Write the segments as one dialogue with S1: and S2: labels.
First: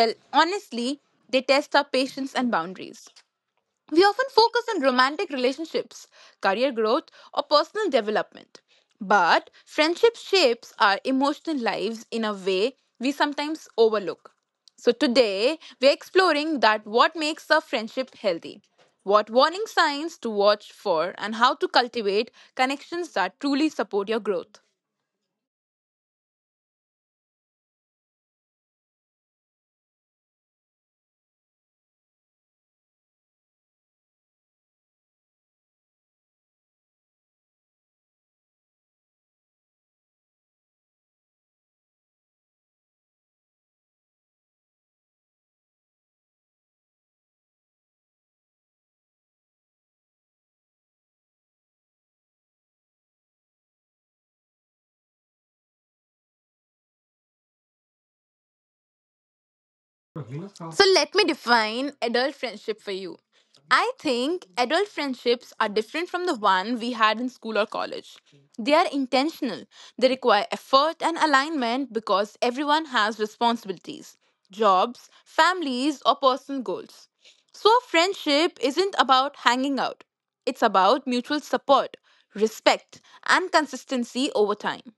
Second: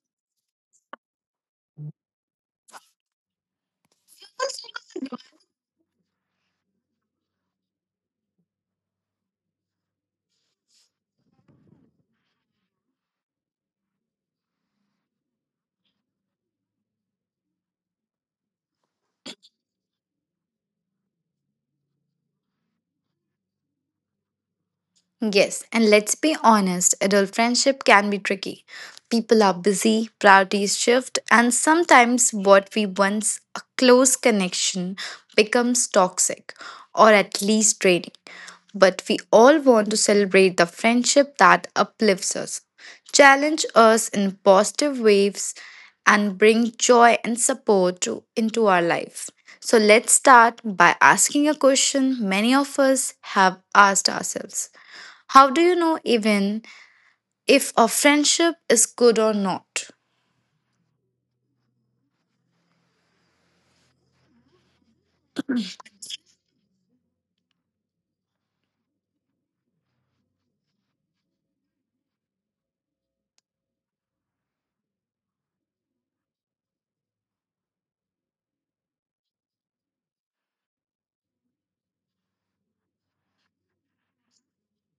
S1: well, honestly, they test our patience and boundaries. We often focus on romantic relationships, career growth, or personal development. But friendship shapes our emotional lives in a way we sometimes overlook. So today, we're exploring that what makes a friendship healthy, what warning signs to watch for, and how to cultivate connections that truly support your growth.
S2: Yes, and let's be honest, adult friendship can be tricky. People are busy, priorities shift, and sometimes what we once a close connection becomes toxic or at least draining. But we all want to celebrate the friendship that uplifts us, challenge us in positive waves, and bring joy and support into our life. So let's start by asking a question many of us have asked ourselves. How do you know even if a friendship is good or not?
S1: So let me define adult friendship for you. I think adult friendships are different from the one we had in school or college. They are intentional. They require effort and alignment because everyone has responsibilities, jobs, families, or personal goals. So, friendship isn't about hanging out, it's about mutual support, respect, and consistency over time.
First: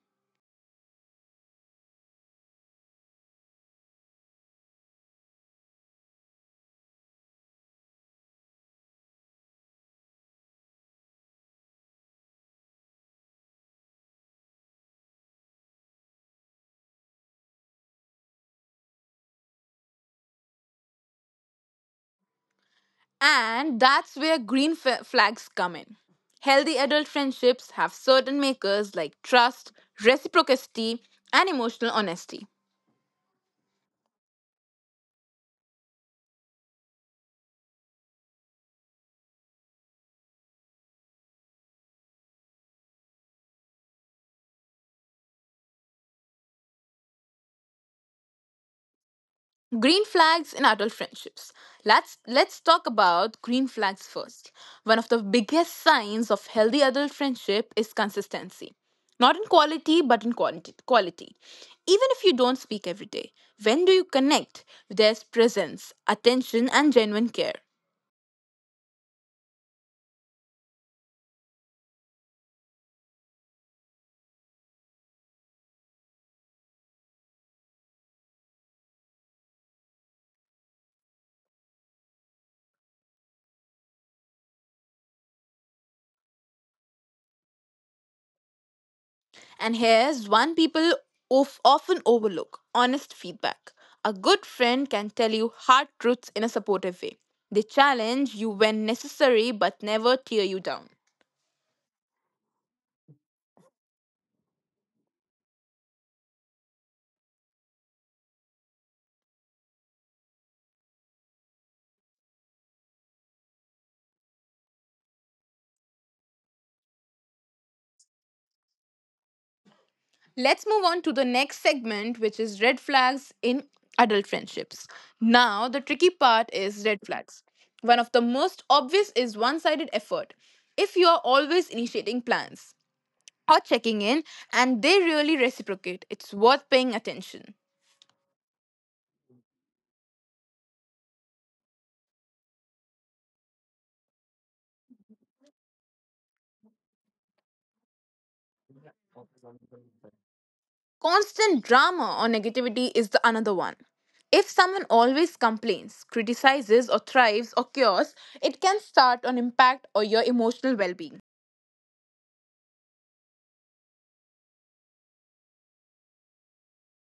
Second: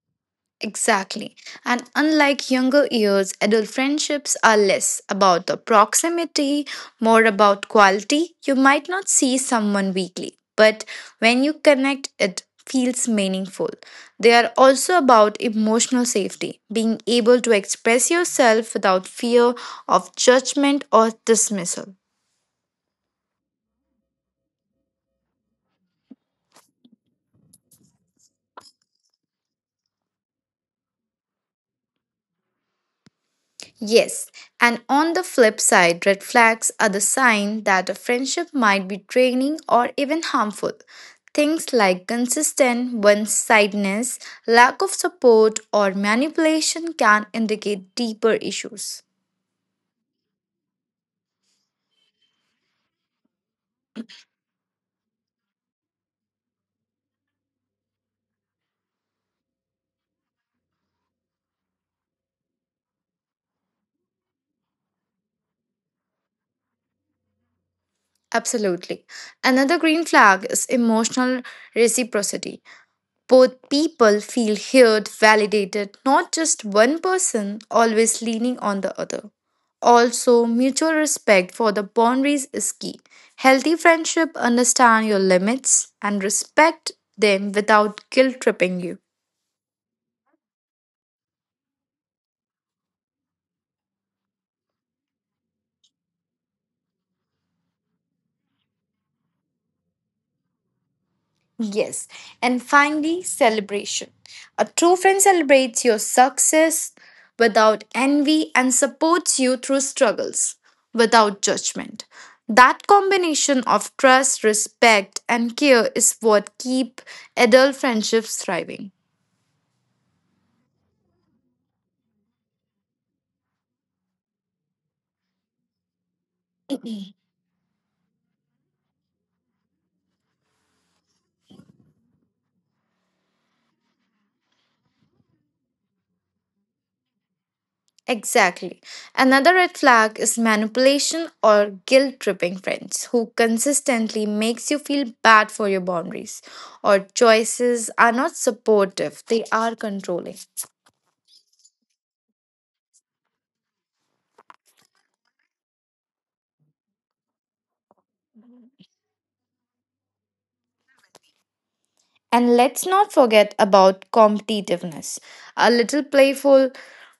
S2: Exactly. And unlike younger years, adult friendships are less about the proximity, more about quality. You might not see someone weekly, but when you connect, it feels meaningful. They are also about emotional safety, being able to express yourself without fear of judgment or dismissal.
S1: And that's where flags come in. Healthy adult friendships have certain makers like trust, reciprocity, and emotional honesty.
S2: Yes, and on the flip side, red flags are the sign that a friendship might be draining or even harmful. Things like consistent one sidedness, lack of support, or manipulation can indicate deeper issues.
S1: Green flags in adult friendships. Let's talk about green flags first. One of the biggest signs of healthy adult friendship is consistency. Not in quality, but in quantity, quality. Even if you don't speak every day, when do you connect? There's presence, attention, and genuine care.
S2: Absolutely. Another green flag is emotional reciprocity. Both people feel heard, validated, not just one person always leaning on the other. Also, mutual respect for the boundaries is key. Healthy friendship understand your limits and respect them without guilt tripping you.
S1: And here's one people of often overlook honest feedback. A good friend can tell you hard truths in a supportive way. They challenge you when necessary but never tear you down.
S2: Yes. And finally, celebration. A true friend celebrates your success without envy and supports you through struggles without judgment. That combination of trust, respect, and care is what keep adult friendships thriving.
S1: Let's move on to the next segment, which is red flags in adult friendships. Now, the tricky part is red flags. One of the most obvious is one sided effort. If you are always initiating plans or checking in and they really reciprocate, it's worth paying attention.
S2: Exactly. Another red flag is manipulation or guilt tripping friends who consistently makes you feel bad for your boundaries or choices are not supportive, they are controlling.
S1: Constant drama or negativity is the another one. If someone always complains, criticizes, or thrives or cures, it can start an impact on your emotional well being.
S2: And let's not forget about competitiveness. A little playful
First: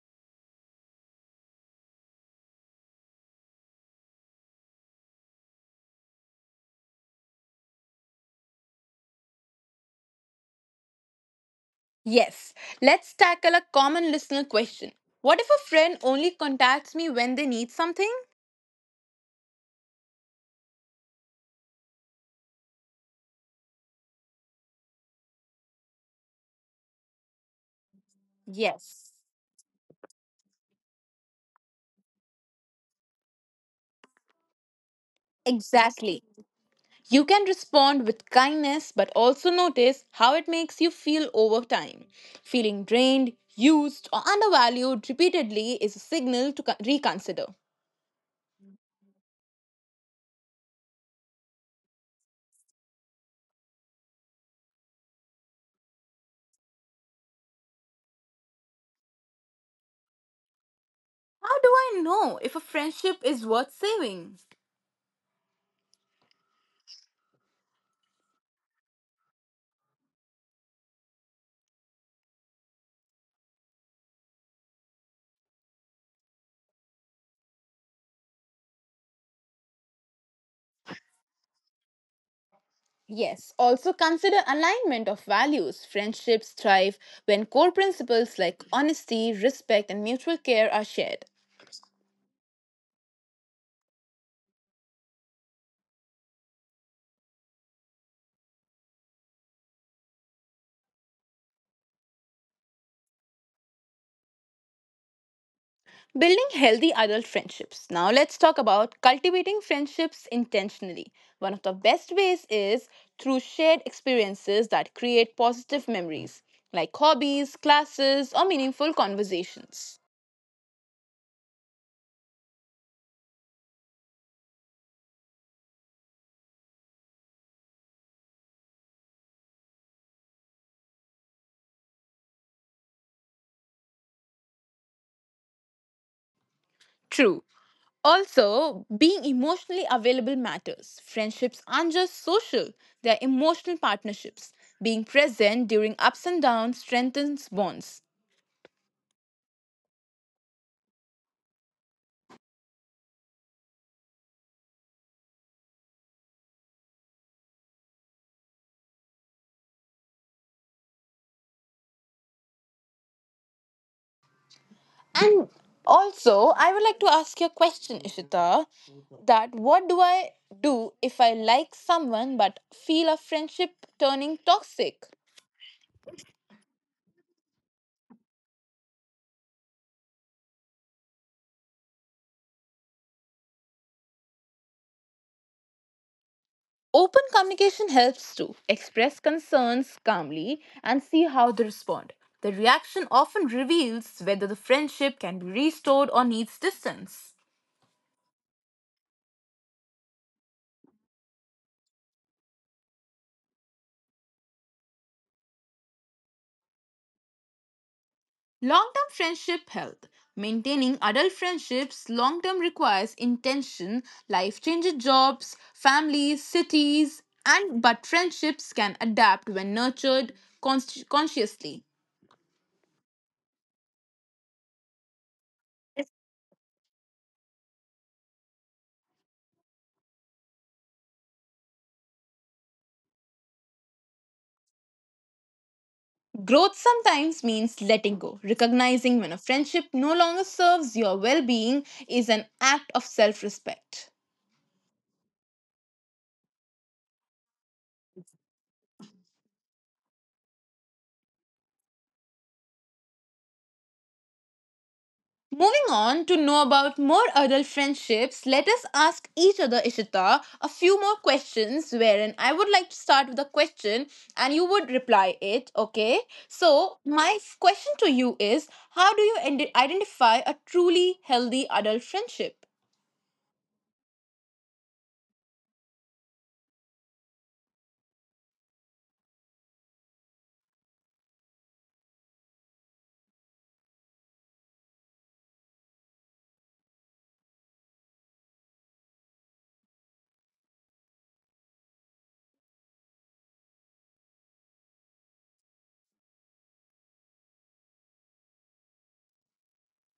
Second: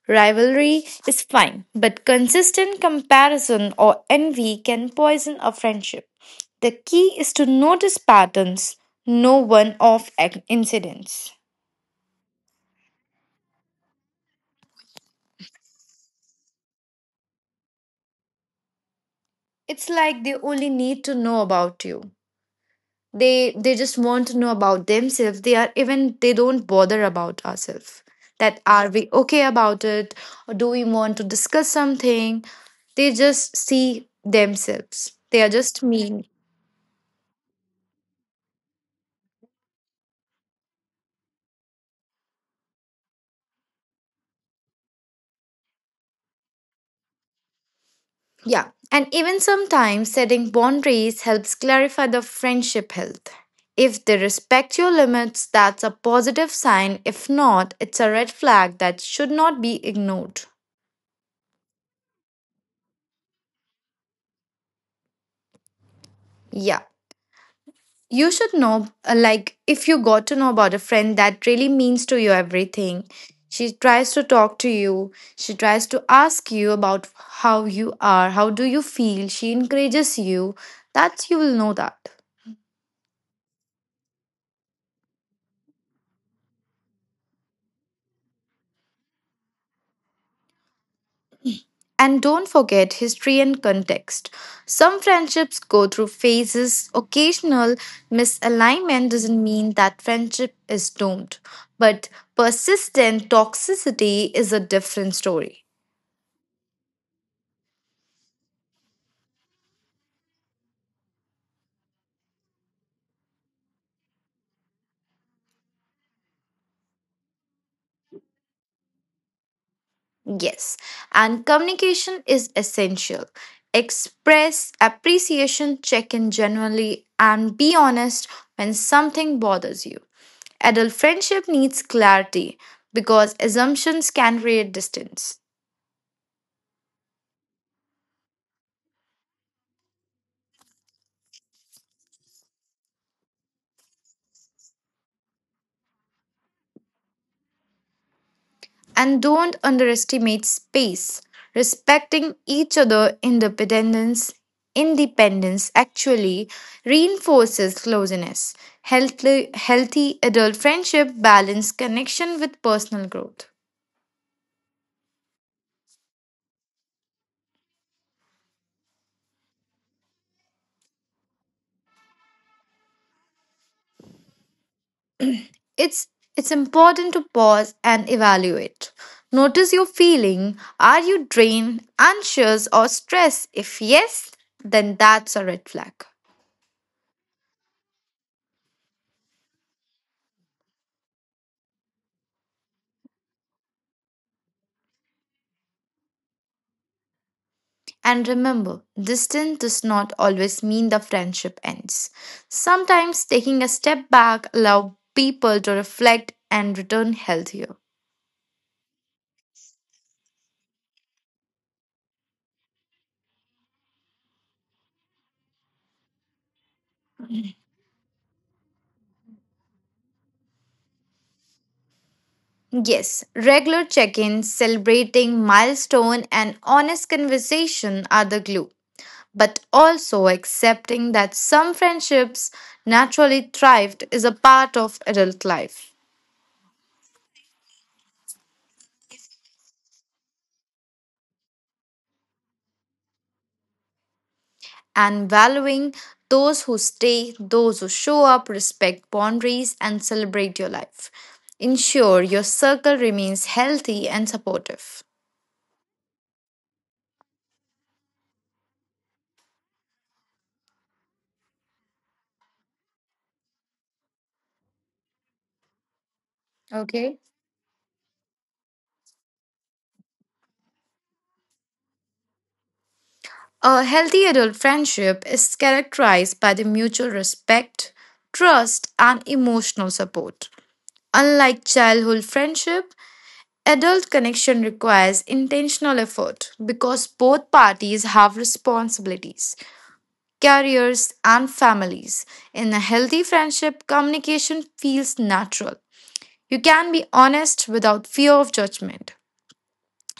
S2: rivalry is fine, but consistent comparison or envy can poison a friendship. The key is to notice patterns, no one off incidents.
S1: Yes, let's tackle a common listener question. What if a friend only contacts me when they need something?
S2: It's like they only need to know about you. They just want to know about themselves. They are even, they don't bother about ourselves. That are, we
S1: Yes,
S2: okay about it? Or do we want to discuss something? They just see themselves. They are just
S1: exactly.
S2: mean.
S1: You can respond with kindness, but also notice how it makes you feel over time. Feeling drained, used, or undervalued repeatedly is a signal to reconsider.
S2: Yeah, and even sometimes setting boundaries helps clarify the friendship health. If they respect your limits, that's a positive sign. If not, it's a red flag that should not be ignored.
S1: How do I know if a friendship is worth saving?
S2: Yeah. You should know, like, if you got to know about a friend that really means to you everything. She tries to talk to you. She tries to ask you about how you are, how do you feel. She encourages you. That's you will know that.
S1: Yes, also consider alignment of values. Friendships thrive when core principles like honesty, respect, and mutual care are shared.
S2: And don't forget history and context. Some friendships go through phases. Occasional misalignment doesn't mean that friendship is doomed, but persistent toxicity is a different story.
S1: Building healthy adult friendships. Now, let's talk about cultivating friendships intentionally. One of the best ways is through shared experiences that create positive memories, like hobbies, classes, or meaningful conversations.
S2: Yes, and communication is essential. Express appreciation, check in genuinely, and be honest when something bothers you. Adult friendship needs clarity because assumptions can create distance.
S1: True. Also, being emotionally available matters. Friendships aren't just social, they're emotional partnerships. Being present during ups and downs strengthens bonds.
S2: And don't underestimate space. Respecting each other independence actually reinforces closeness. Healthy adult friendship balance connection with personal growth.
S1: And also, I would like to ask you a question, Ishita, that what do I do if I like someone but feel a friendship turning toxic?
S2: It's it's important to pause and evaluate. Notice your feeling. Are you drained, anxious or stressed? If yes, then that's a red flag.
S1: Open communication helps to express concerns calmly and see how they respond. The reaction often reveals whether the friendship can be restored or needs distance.
S2: And remember, distance does not always mean the friendship ends. Sometimes taking a step back allows people to reflect and return healthier.
S1: Long term friendship health. Maintaining adult friendships long term requires intention, life changes jobs, families, cities, and but friendships can adapt when nurtured consciously.
S2: Yes, regular check-ins, celebrating milestone and honest conversation are the glue. But also accepting that some friendships naturally thrived is a part of adult life.
S1: Growth sometimes means letting go. Recognizing when a friendship no longer serves your well being is an act of self respect.
S2: And valuing those who stay, those who show up, respect boundaries, and celebrate your life. Ensure your circle remains healthy and supportive.
S1: Moving on to know about more adult friendships, let us ask each other, Ishita, a few more questions. Wherein I would like to start with a question and you would reply it, okay? So,
S2: Okay.
S1: my question to you is, how do you identify a truly healthy adult friendship?
S2: A healthy adult friendship is characterized by the mutual respect, trust, and emotional support. Unlike childhood friendship, adult connection requires intentional effort because both parties have responsibilities, careers, and families. In a healthy friendship, communication feels natural. You can be honest without fear of judgment.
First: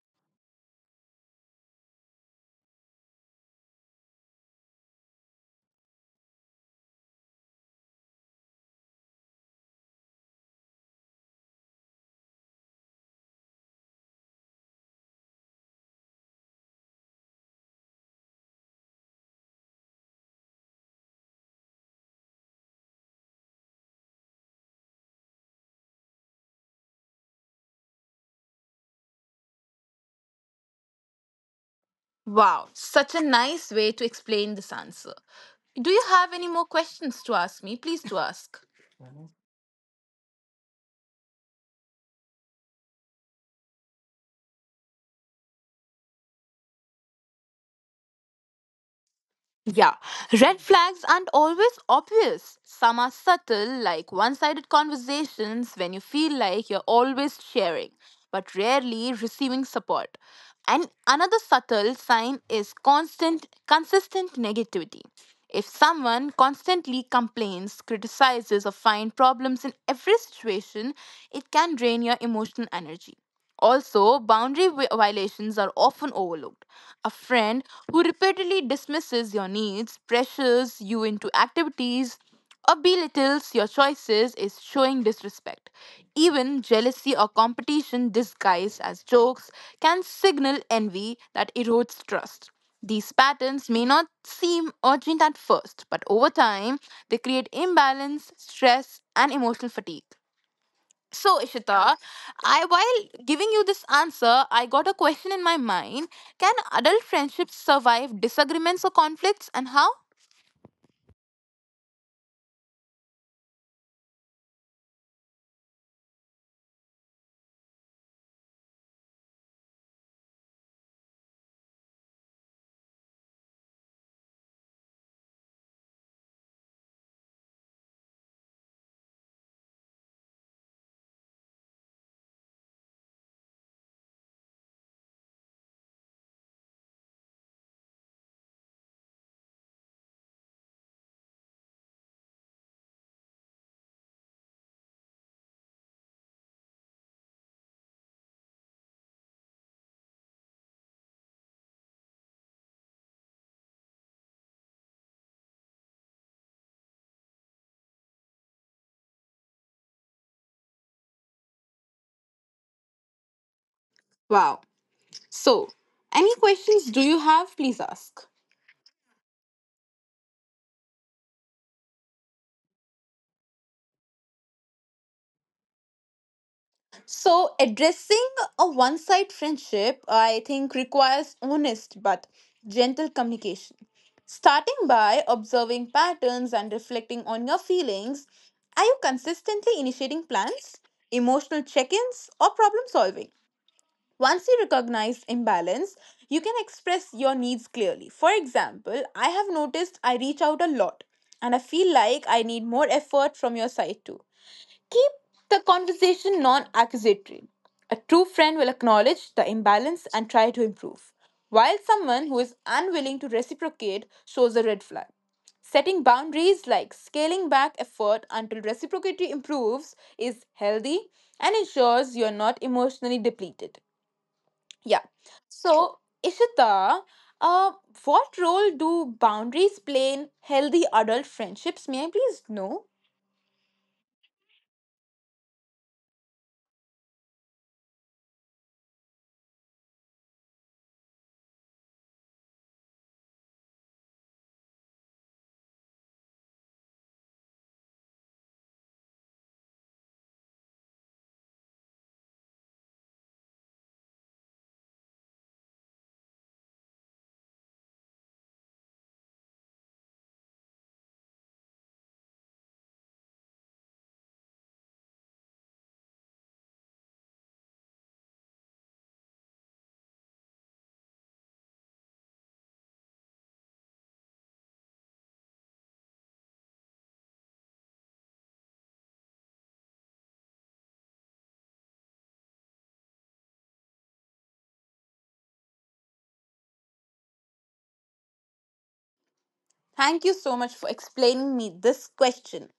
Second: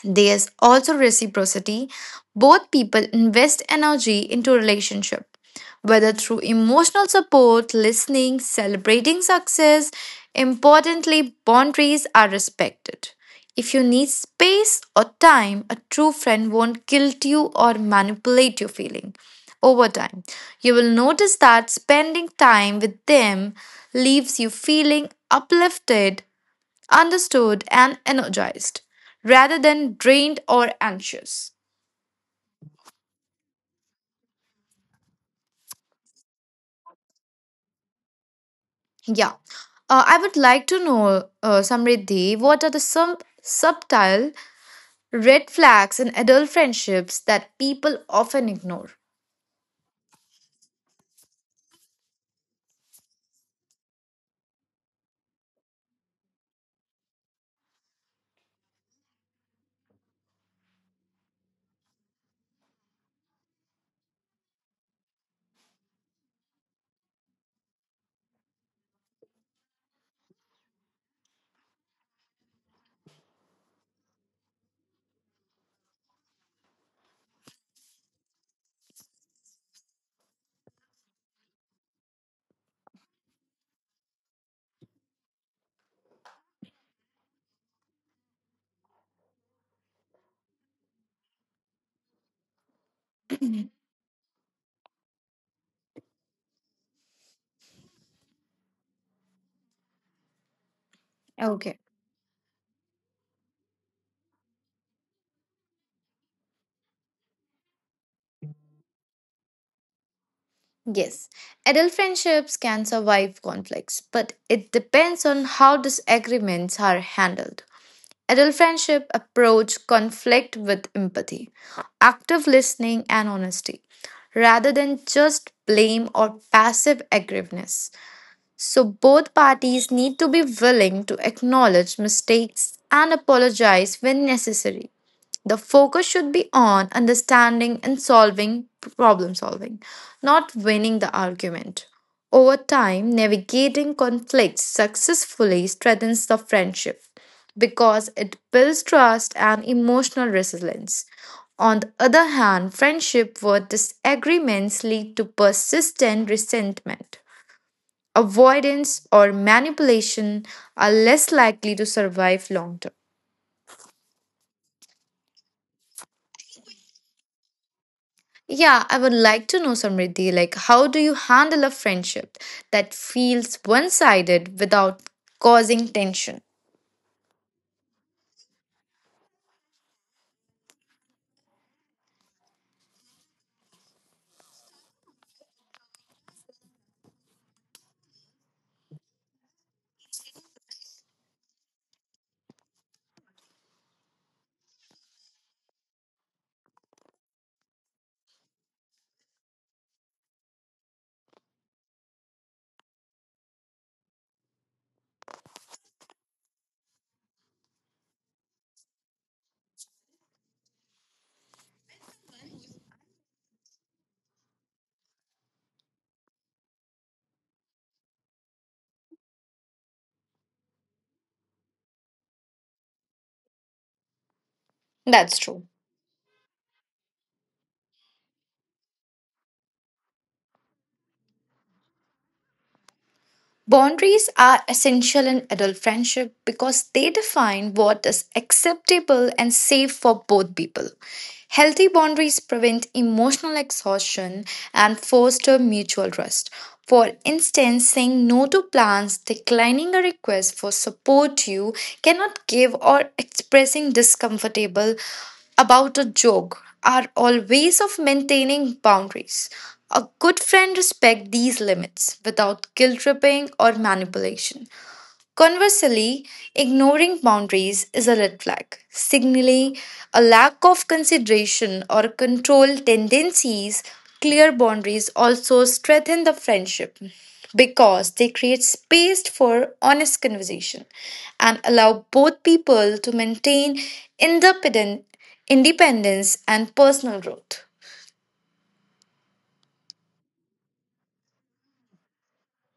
S2: There's also reciprocity. Both people invest energy into relationship, whether through emotional support, listening, celebrating success. Importantly, boundaries are respected. If you need space or time, a true friend won't guilt you or manipulate your feeling. Over time, you will notice that spending time with them leaves you feeling uplifted, understood and energized rather than drained or anxious.
S1: Wow, such a nice way to explain this answer. Do you have any more questions to ask me? Please do ask.
S2: Yeah. I would like to know, Samriddhi, what are the some subtle red flags in adult friendships that people often ignore?
S1: Yeah, red flags aren't always obvious. Some are subtle, like one sided conversations when you feel like you're always sharing, but rarely receiving support. And another subtle sign is constant, consistent negativity. If someone constantly complains, criticizes, or finds problems in every situation, it can drain your emotional energy. Also, boundary violations are often overlooked. A friend who repeatedly dismisses your needs, pressures you into activities, or belittles your choices is showing disrespect. Even jealousy or competition disguised as jokes can signal envy that erodes trust. These patterns may not seem urgent at first, but over time, they create imbalance, stress, and emotional fatigue. So, Ishita, I while giving you this answer, I got a question in my mind. Can adult friendships survive disagreements or conflicts and how?
S2: Yes, adult friendships can survive conflicts, but it depends on how disagreements are handled. Adult friendship approach conflict with empathy, active listening, and honesty, rather than just blame or passive aggressiveness. So, both parties need to be willing to acknowledge mistakes and apologize when necessary. The focus should be on understanding and solving problem solving, not winning the argument. Over time, navigating conflicts successfully strengthens the friendship because it builds trust and emotional resilience. On the other hand, friendship where disagreements lead to persistent resentment, avoidance, or manipulation are less likely to survive long term.
S1: Wow. So, any questions do you have? Please ask.
S2: Yeah, I would like to know, Samriddhi, like how do you handle a friendship that feels one-sided without causing tension?
S1: So, addressing a one side friendship, I think, requires honest but gentle communication. Starting by observing patterns and reflecting on your feelings. Are you consistently initiating plans, emotional check ins, or problem solving? Once you recognize imbalance, you can express your needs clearly. For example, I have noticed I reach out a lot and I feel like I need more effort from your side too. Keep the conversation non accusatory. A true friend will acknowledge the imbalance and try to improve, while someone who is unwilling to reciprocate shows a red flag. Setting boundaries like scaling back effort until reciprocity improves is healthy and ensures you are not emotionally depleted. Yeah.
S2: That's true.
S1: So, Ishita, uh, what role do boundaries play in healthy adult friendships? May I please know?
S2: Boundaries are essential in adult friendship because they define what is acceptable and safe for both people. Healthy boundaries prevent emotional exhaustion and foster mutual trust. For instance, saying no to plans, declining a request for support you cannot give, or expressing discomfortable about a joke are all ways of maintaining boundaries. A good friend respects these limits without guilt tripping or manipulation. Conversely, ignoring boundaries is a red flag, signaling a lack of consideration or control tendencies. Clear boundaries also strengthen the friendship because they create space for honest conversation and allow both people to maintain independent independence and personal growth.
S1: Thank you so much for explaining me this question.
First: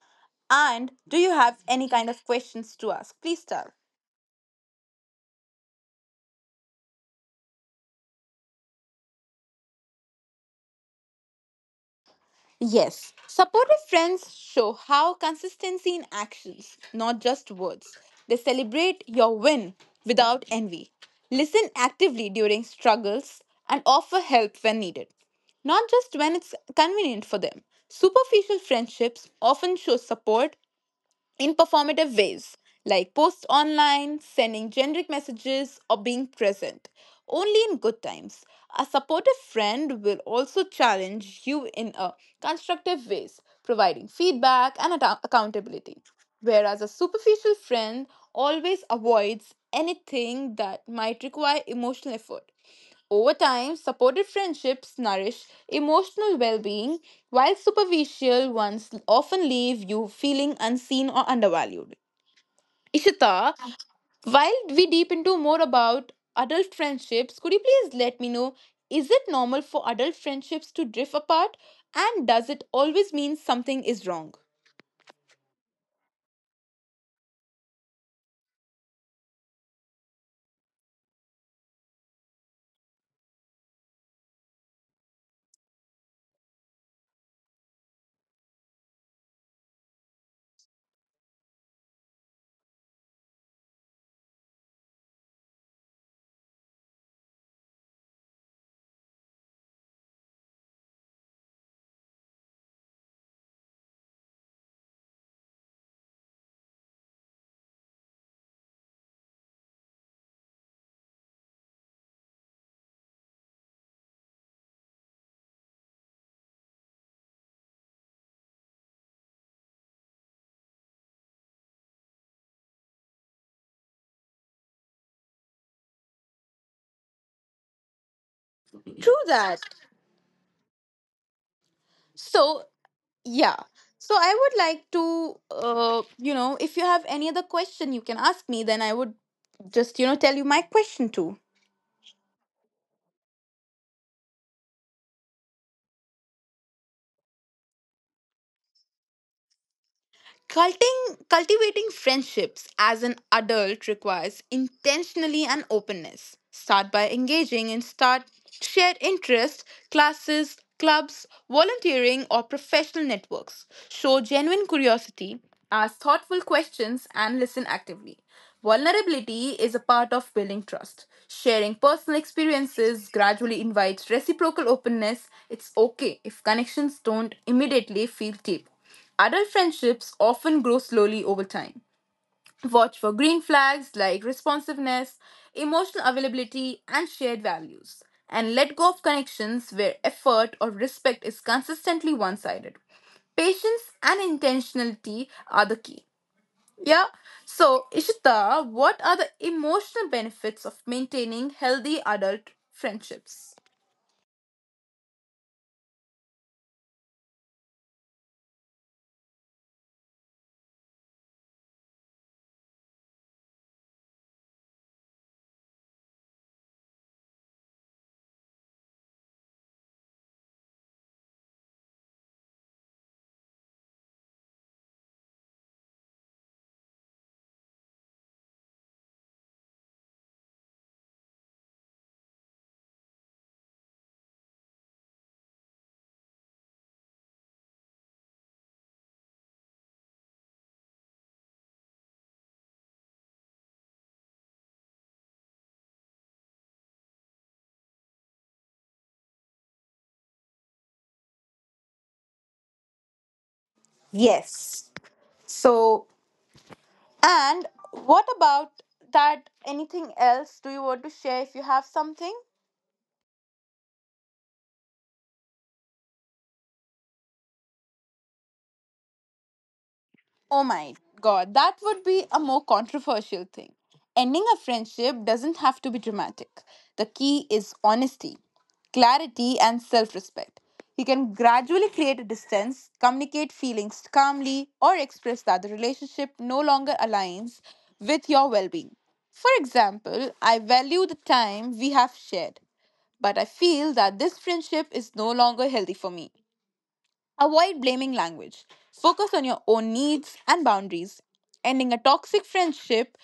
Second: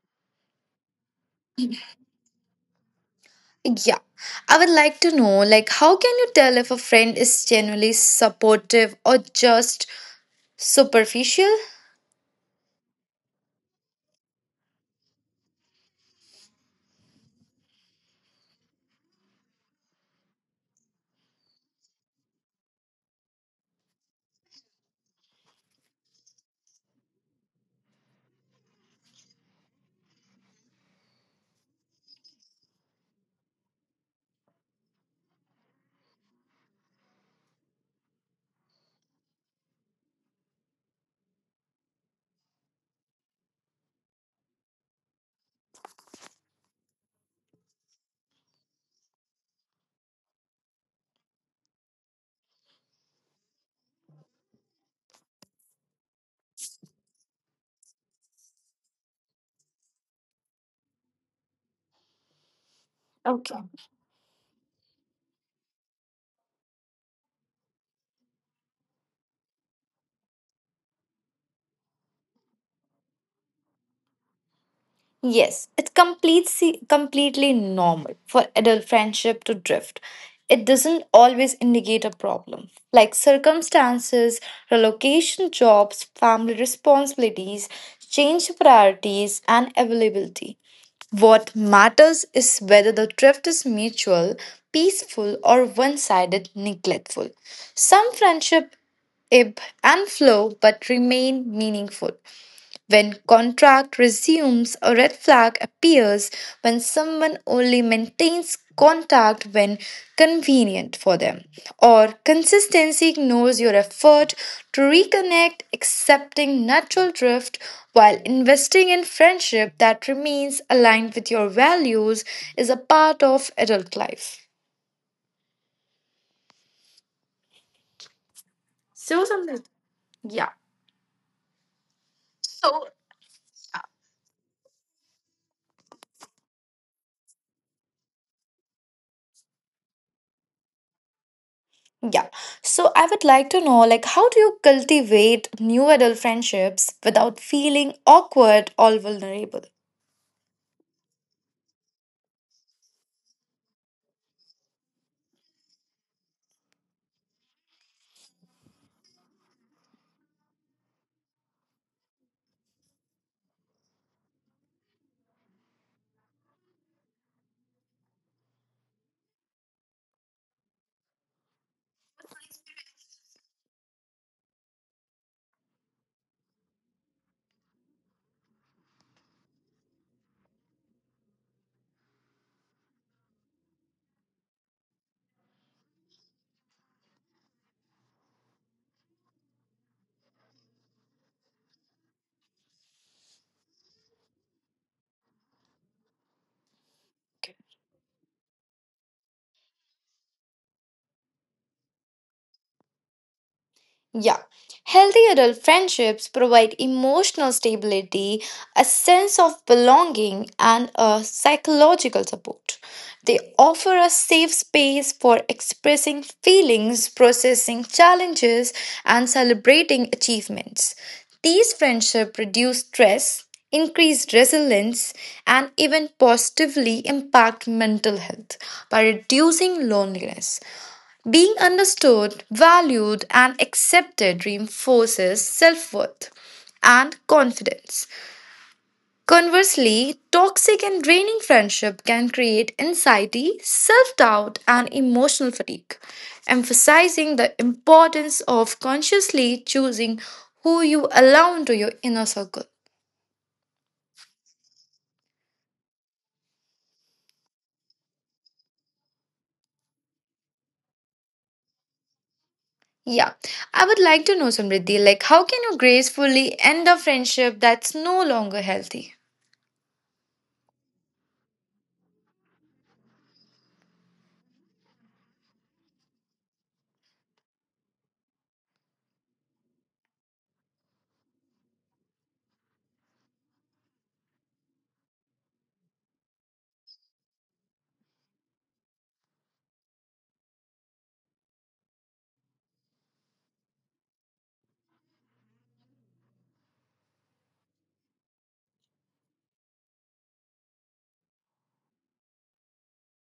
S1: And do you have any kind of questions to ask? Please tell.
S2: Yeah. I would like to know like how can you tell if a friend is genuinely supportive or just superficial?
S1: Yes, supportive friends show how consistency in actions, not just words. They celebrate your win without envy, listen actively during struggles, and offer help when needed, not just when it's convenient for them. Superficial friendships often show support in performative ways like posts online, sending generic messages, or being present. Only in good times. A supportive friend will also challenge you in a constructive ways, providing feedback and accountability. Whereas a superficial friend always avoids anything that might require emotional effort. Over time, supported friendships nourish emotional well being, while superficial ones often leave you feeling unseen or undervalued. Ishita, while we deep into more about adult friendships, could you please let me know is it normal for adult friendships to drift apart? And does it always mean something is wrong?
S2: Yes, it's completely normal for adult friendship to drift. It doesn't always indicate a problem, like circumstances, relocation, jobs, family responsibilities, change priorities, and availability. What matters is whether the drift is mutual, peaceful, or one sided, neglectful. Some friendship ebb and flow but remain meaningful. When contract resumes, a red flag appears when someone only maintains contact when convenient for them, or consistency ignores your effort to reconnect, accepting natural drift while investing in friendship that remains aligned with your values is a part of adult life.
S1: True
S2: So,
S1: that.
S2: something, yeah.
S1: So, yeah. So I would like to, if you have any other question you can ask me, then I would just, tell you my question too.
S2: Yeah. So I would like to know like how do you cultivate new adult friendships without feeling awkward or vulnerable?
S1: Cultivating friendships as an adult requires intentionally and openness. Start by engaging in start shared interests, classes, clubs, volunteering, or professional networks. Show genuine curiosity, ask thoughtful questions, and listen actively. Vulnerability is a part of building trust. Sharing personal experiences gradually invites reciprocal openness. It's okay if connections don't immediately feel deep. Adult friendships often grow slowly over time. Watch for green flags like responsiveness, emotional availability, and shared values. And let go of connections where effort or respect is consistently one sided. Patience and intentionality are the key. Yeah. So, Ishita, what are the emotional benefits of maintaining healthy adult friendships?
S2: Yeah. Healthy adult friendships provide emotional stability, a sense of belonging, and a psychological support. They offer a safe space for expressing feelings, processing challenges, and celebrating achievements. These friendships reduce stress, increase resilience, and even positively impact mental health by reducing loneliness. Being understood, valued, and accepted reinforces self worth and confidence. Conversely, toxic and draining friendship can create anxiety, self doubt, and emotional fatigue, emphasizing the importance of consciously choosing who you allow into your inner circle.
S1: Yes. So, and what about that? Anything else do you want to share if you have something?
S2: Yeah, I would like to know, Samriddhi, like how can you gracefully end a friendship that's no longer healthy?
S1: Oh my god, that would be a more controversial thing. Ending a friendship doesn't have to be dramatic. The key is honesty, clarity, and self respect. You can gradually create a distance, communicate feelings calmly, or express that the relationship no longer aligns with your well being. For example, I value the time we have shared. But I feel that this friendship is no longer healthy for me. Avoid blaming language. Focus on your own needs and boundaries. Ending a toxic friendship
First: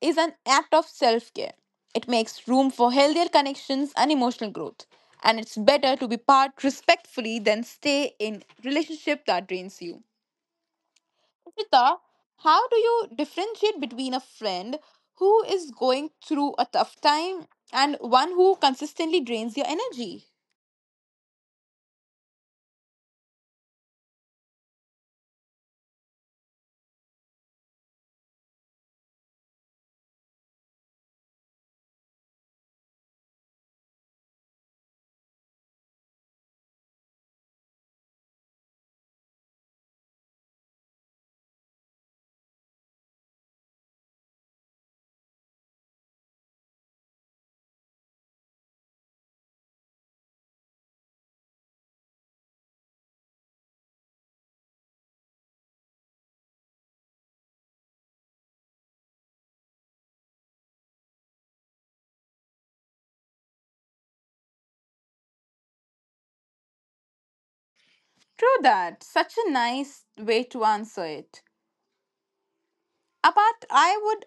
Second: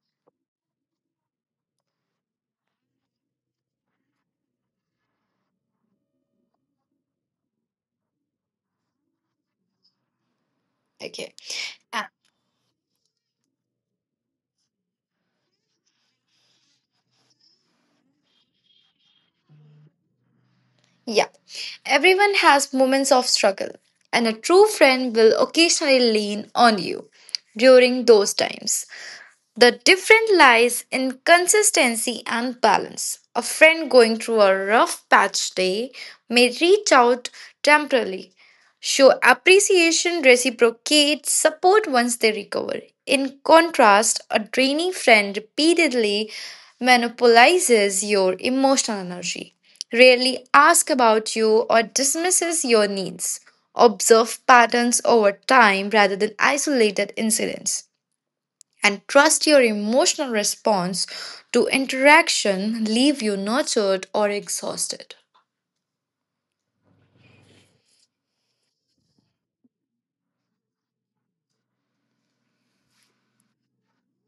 S1: is an act of self care. It makes room for healthier connections and emotional growth. And it's better to be part respectfully than stay in relationship that drains you.
S2: Okay.
S1: Rita, how do you differentiate between a friend who is going through a tough time and one who consistently drains your energy?
S2: Yeah, everyone has moments of struggle, and a true friend will occasionally lean on you during those times. The difference lies in consistency and balance. A friend going through a rough patch day may reach out temporarily, show appreciation, reciprocate support once they recover. In contrast, a draining friend repeatedly monopolizes your emotional energy, rarely asks about you, or dismisses your needs. Observe patterns over time rather than isolated incidents and trust your emotional response to interaction leave you nurtured or exhausted.
S1: True that. Such a nice way to answer it. Apart,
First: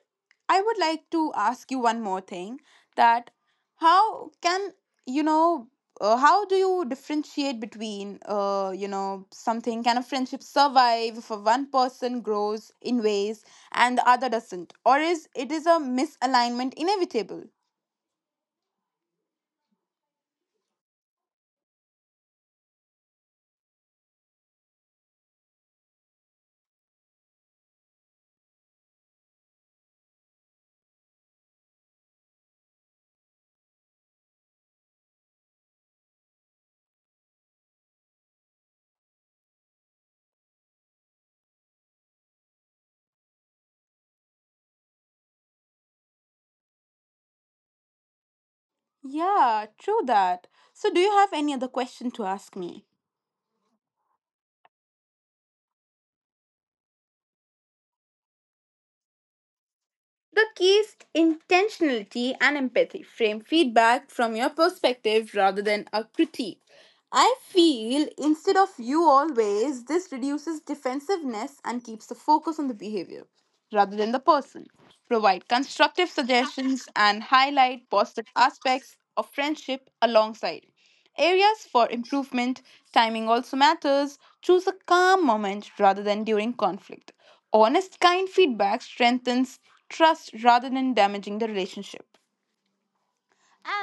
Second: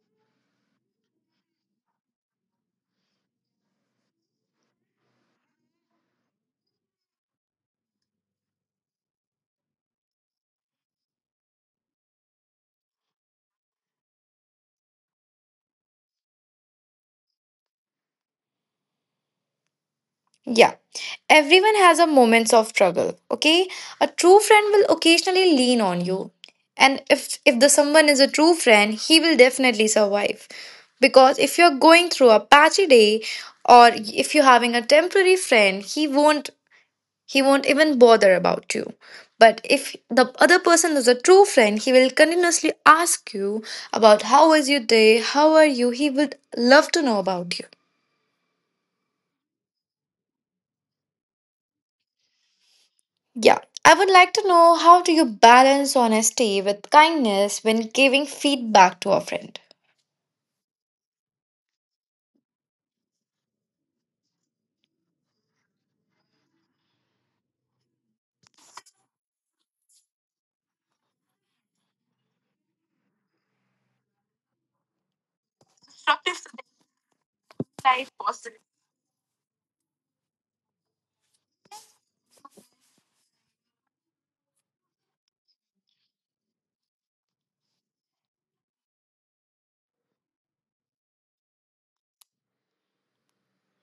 S1: I would like to ask you one more thing. That how can you know? How do you differentiate between you know something? Can a friendship survive if a one person grows in ways and the other doesn't, or is it is a misalignment inevitable?
S2: Yeah, everyone has a moments of struggle. Okay, a true friend will occasionally lean on you, and if the someone is a true friend, he will definitely survive because if you're going through a patchy day or if you're having a temporary friend, he won't. He won't even bother about you. But if the other person is a true friend, he will continuously ask you about how was your day, how are you. He would love to know about you.
S1: Yeah, true that. So, do you have any other question to ask me?
S2: Yeah. I would like to know how do you balance honesty with kindness when giving feedback to a friend?
S1: The key is intentionality and empathy. Frame feedback from your perspective rather than a critique. I feel instead of you always, this reduces defensiveness and keeps the focus on the behavior rather than the person. Provide constructive suggestions and highlight positive aspects of friendship alongside. Areas for improvement, timing also matters. Choose a calm moment rather than during conflict. Honest, kind feedback strengthens trust rather than damaging the relationship.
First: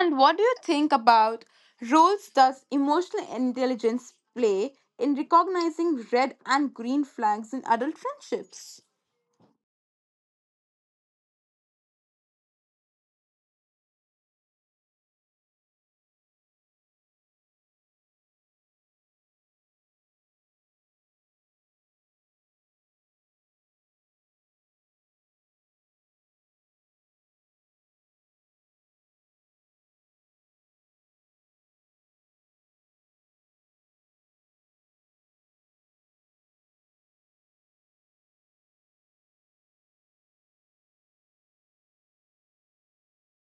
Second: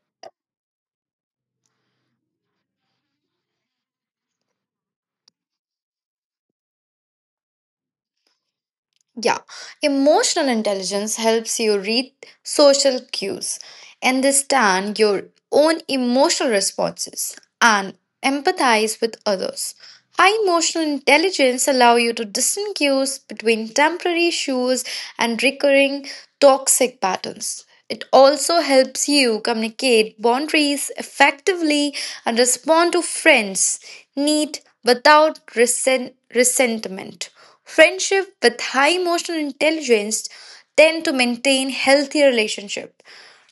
S1: And what do you think about roles does emotional intelligence play in recognizing red and green flags in adult friendships?
S2: Yeah, emotional intelligence helps you read social cues, understand your own emotional responses, and empathize with others. High emotional intelligence allow you to distinguish cues between temporary issues and recurring toxic patterns. It also helps you communicate boundaries effectively and respond to friends' need without resentment. Friendship with high emotional intelligence tend to maintain healthy relationship,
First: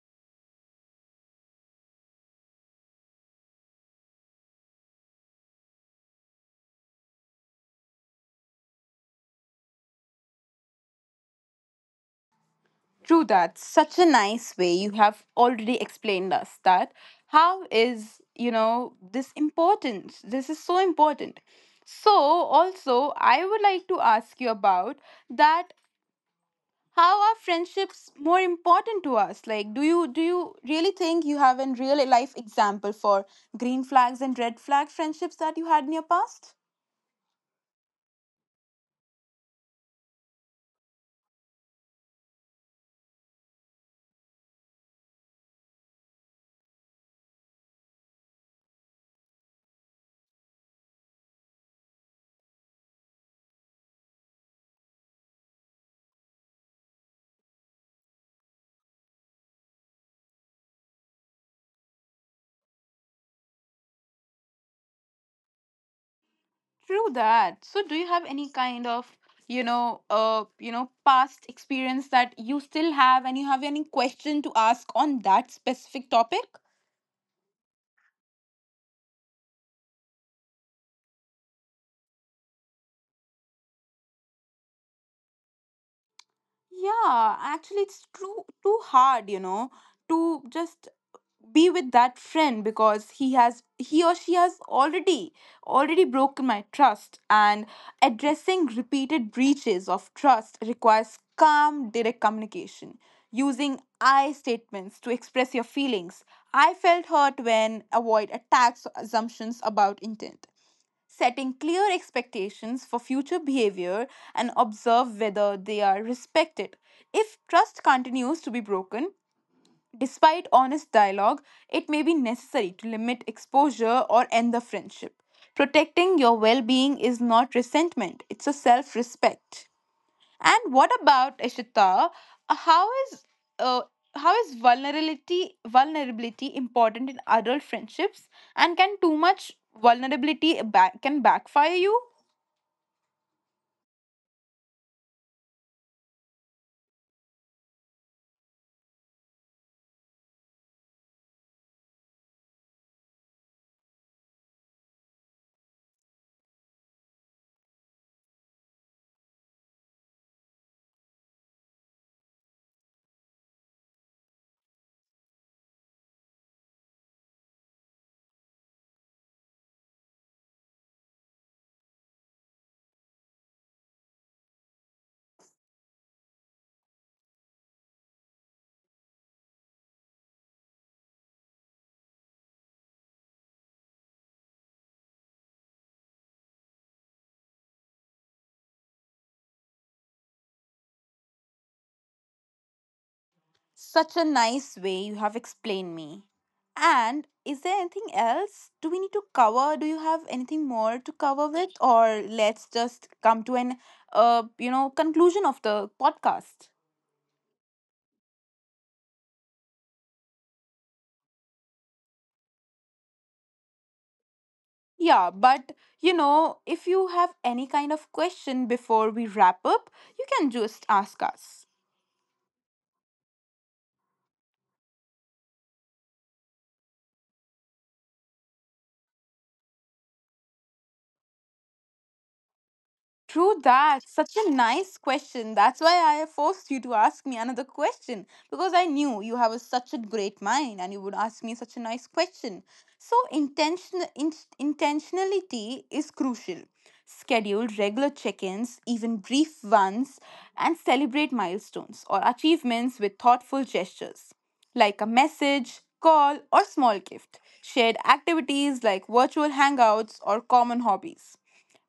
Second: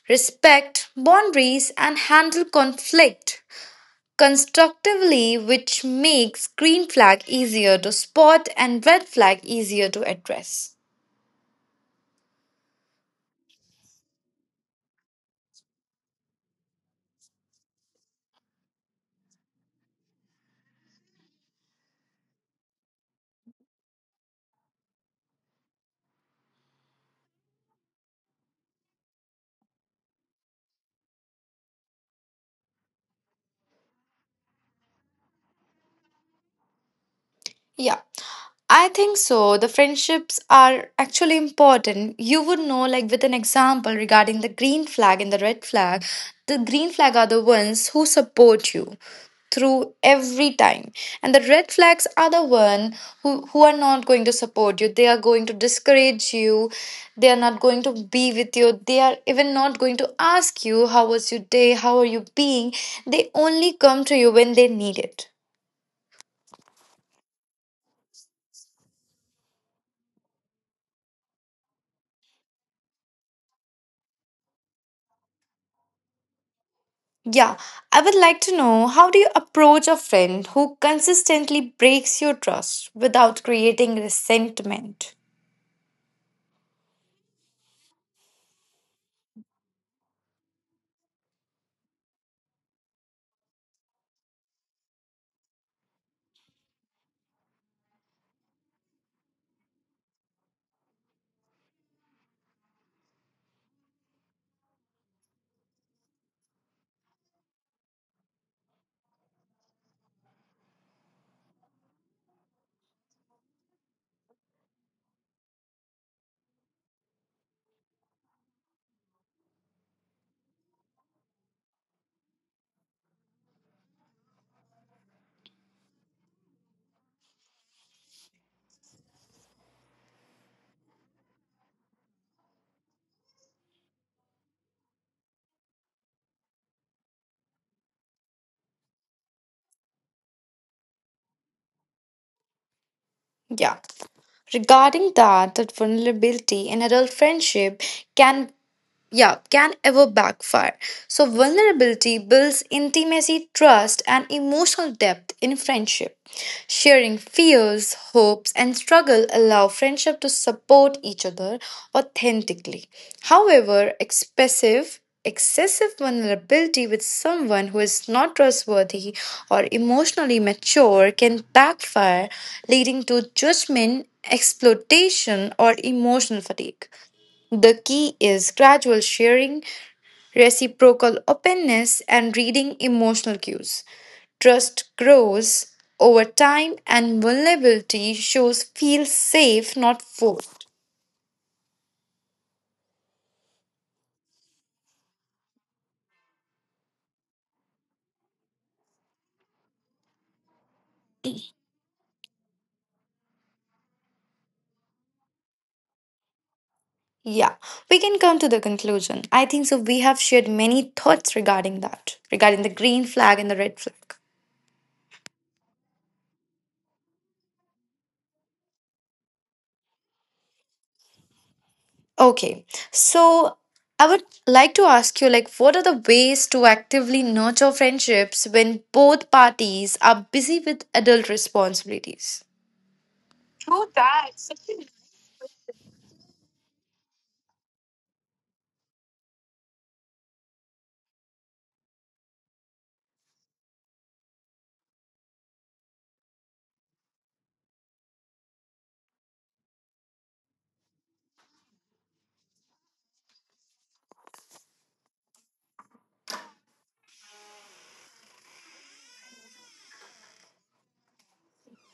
S2: respect boundaries, and handle conflict constructively, which makes green flag easier to spot and red flag easier to address.
S1: True that. Such a nice way you have already explained us that how is, this important? This is so important. So, also, I would like to ask you about that how are friendships more important to us? Like, do you really think you have a real life example for green flags and red flag friendships that you had in your past?
S2: Yeah, I think so. The friendships are actually important. You would know, like, with an example regarding the green flag and the red flag, the green flag are the ones who support you through every time and the red flags are the one who are not going to support you. They are going to discourage you. They are not going to be with you. They are even not going to ask you how was your day, how are you being. They only come to you when they need it.
S1: True that. So do you have any kind of, past experience that you still have and you have any question to ask on that specific topic?
S2: Yeah, I would like to know how do you approach a friend who consistently breaks your trust without creating resentment?
S1: Yeah, actually, it's too hard, to just be with that friend because he or she has already broken my trust and addressing repeated breaches of trust requires calm direct communication using I statements to express your feelings. I felt hurt when avoid attacks or assumptions about intent, setting clear expectations for future behavior and observe whether they are respected. If trust continues to be broken, despite honest dialogue, it may be necessary to limit exposure or end the friendship. Protecting your well being is not resentment, it's a self respect. And what about Ishita? How is uh, how is vulnerability important in adult friendships? And can too much can backfire you?
S2: Yeah. Regarding that vulnerability in adult friendship can, yeah, can ever backfire. So, vulnerability builds intimacy, trust, and emotional depth in friendship. Sharing fears, hopes, and struggle allow friendship to support each other authentically. However, expressive excessive vulnerability with someone who is not trustworthy or emotionally mature can backfire, leading to judgment exploitation or emotional fatigue. The key is gradual sharing, reciprocal openness, and reading emotional cues. Trust grows over time, and vulnerability shows feel safe, not forced.
S1: Such a nice way you have explained me. And is there anything else? Do we need to cover? Do you have anything more to cover with, or let's just come to an conclusion of the podcast?
S2: Yeah, we can come to the conclusion. I think so. We have shared many thoughts regarding that, regarding the green flag and the red flag.
S1: Yeah, but if you have any kind of question before we wrap up, you can just ask us.
S2: Okay, so I would like to ask you, like, what are the ways to actively nurture friendships when both parties are busy with adult responsibilities?
S1: True that. Such a nice question. That's why I forced you to ask me another question because I knew you have a, such a great mind and you would ask me such a nice question. So, intentionality is crucial. Schedule regular check ins, even brief ones, and celebrate milestones or achievements with thoughtful gestures like a message, call, or small gift. Shared activities like virtual hangouts or common hobbies.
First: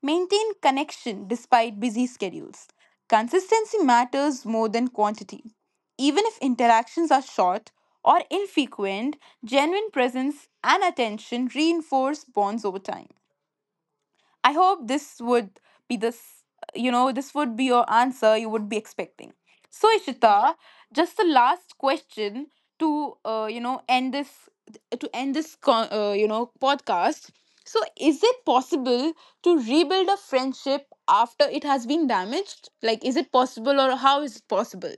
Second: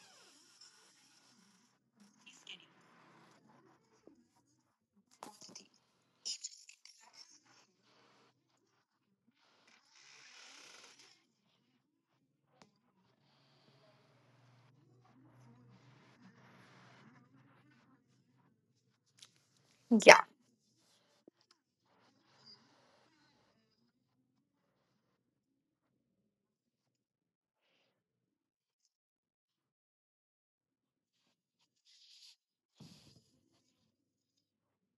S1: Maintain connection despite busy schedules. Consistency matters more than quantity. Even if interactions are short or infrequent, genuine presence and attention reinforce bonds over time. I hope be this, this would be your answer you would be expecting. So,
S2: Yeah,
S1: Ishita, just the last question to, to end this, podcast. So, is it possible to rebuild a friendship after it has been damaged? Like, is it possible or how is it possible?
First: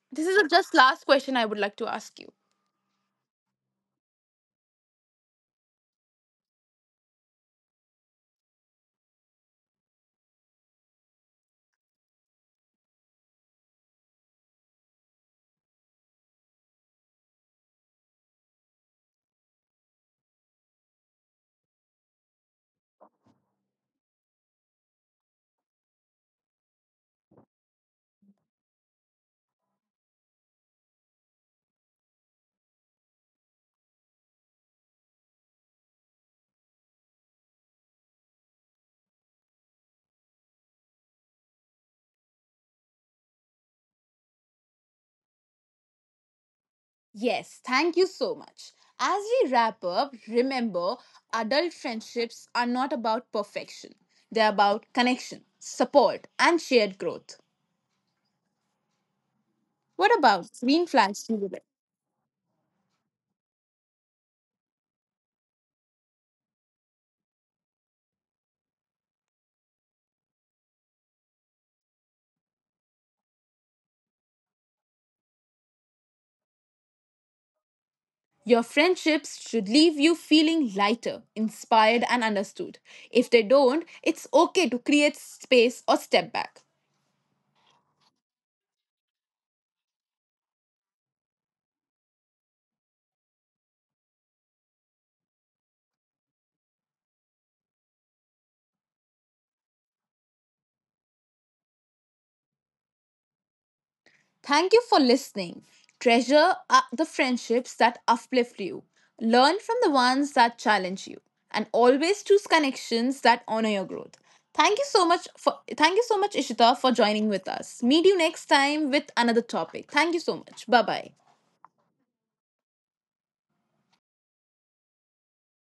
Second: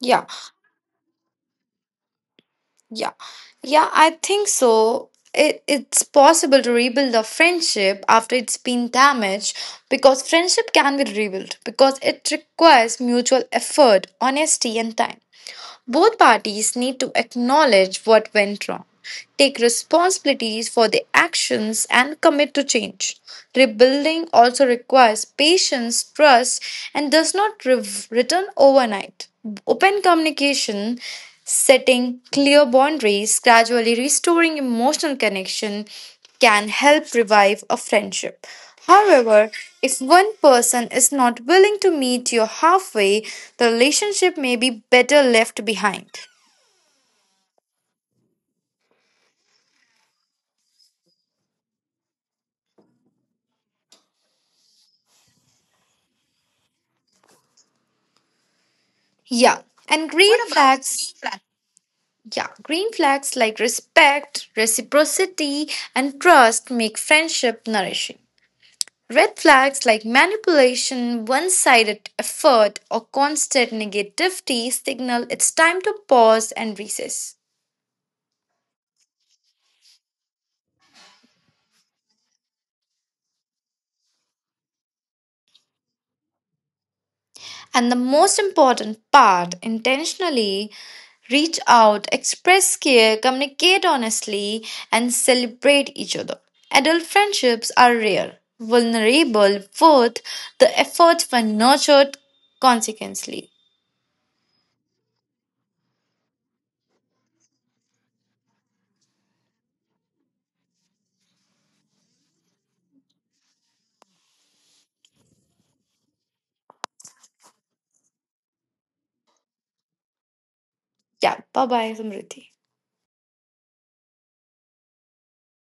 S2: yeah,
S1: This is a just last question I would like to ask you.
S2: yeah, yeah. I think so. It's possible to rebuild a friendship after it's been damaged because friendship can be rebuilt because it requires mutual effort, honesty, and time. Both parties need to acknowledge what went wrong, take responsibilities for their actions, and commit to change. Rebuilding also requires patience, trust, and does not return overnight. Open communication, setting clear boundaries, gradually restoring emotional connection, can help revive a friendship. However, if one person is not willing to meet you halfway, the relationship may be better left behind.
S1: Yes, thank you so much. As we wrap up, remember adult friendships are not about perfection, they're about connection, support, and shared growth.
S2: Yeah, and
S1: What
S2: green.
S1: about
S2: What about
S1: green
S2: flags, green
S1: flags you
S2: flag?
S1: would like?
S2: Yeah, green flags like respect, reciprocity, and trust make friendship nourishing. Red flags like manipulation, one sided effort, or constant negativity signal it's time to pause and recess.
S1: Your friendships should leave you feeling lighter, inspired, and understood. If they don't, it's okay to create space or step back.
S2: And the most important part intentionally reach out, express care, communicate honestly, and celebrate each other. Adult friendships are rare, vulnerable, worth the effort when nurtured consequently.
S1: Thank you for listening. Treasure the friendships that uplift you, learn from the ones that challenge you, and always choose connections that honor your growth. Thank you so much Ishita for joining with us. Meet you next time with another topic. Thank you so much. Bye bye.
S2: Yeah, bye bye, Samriti.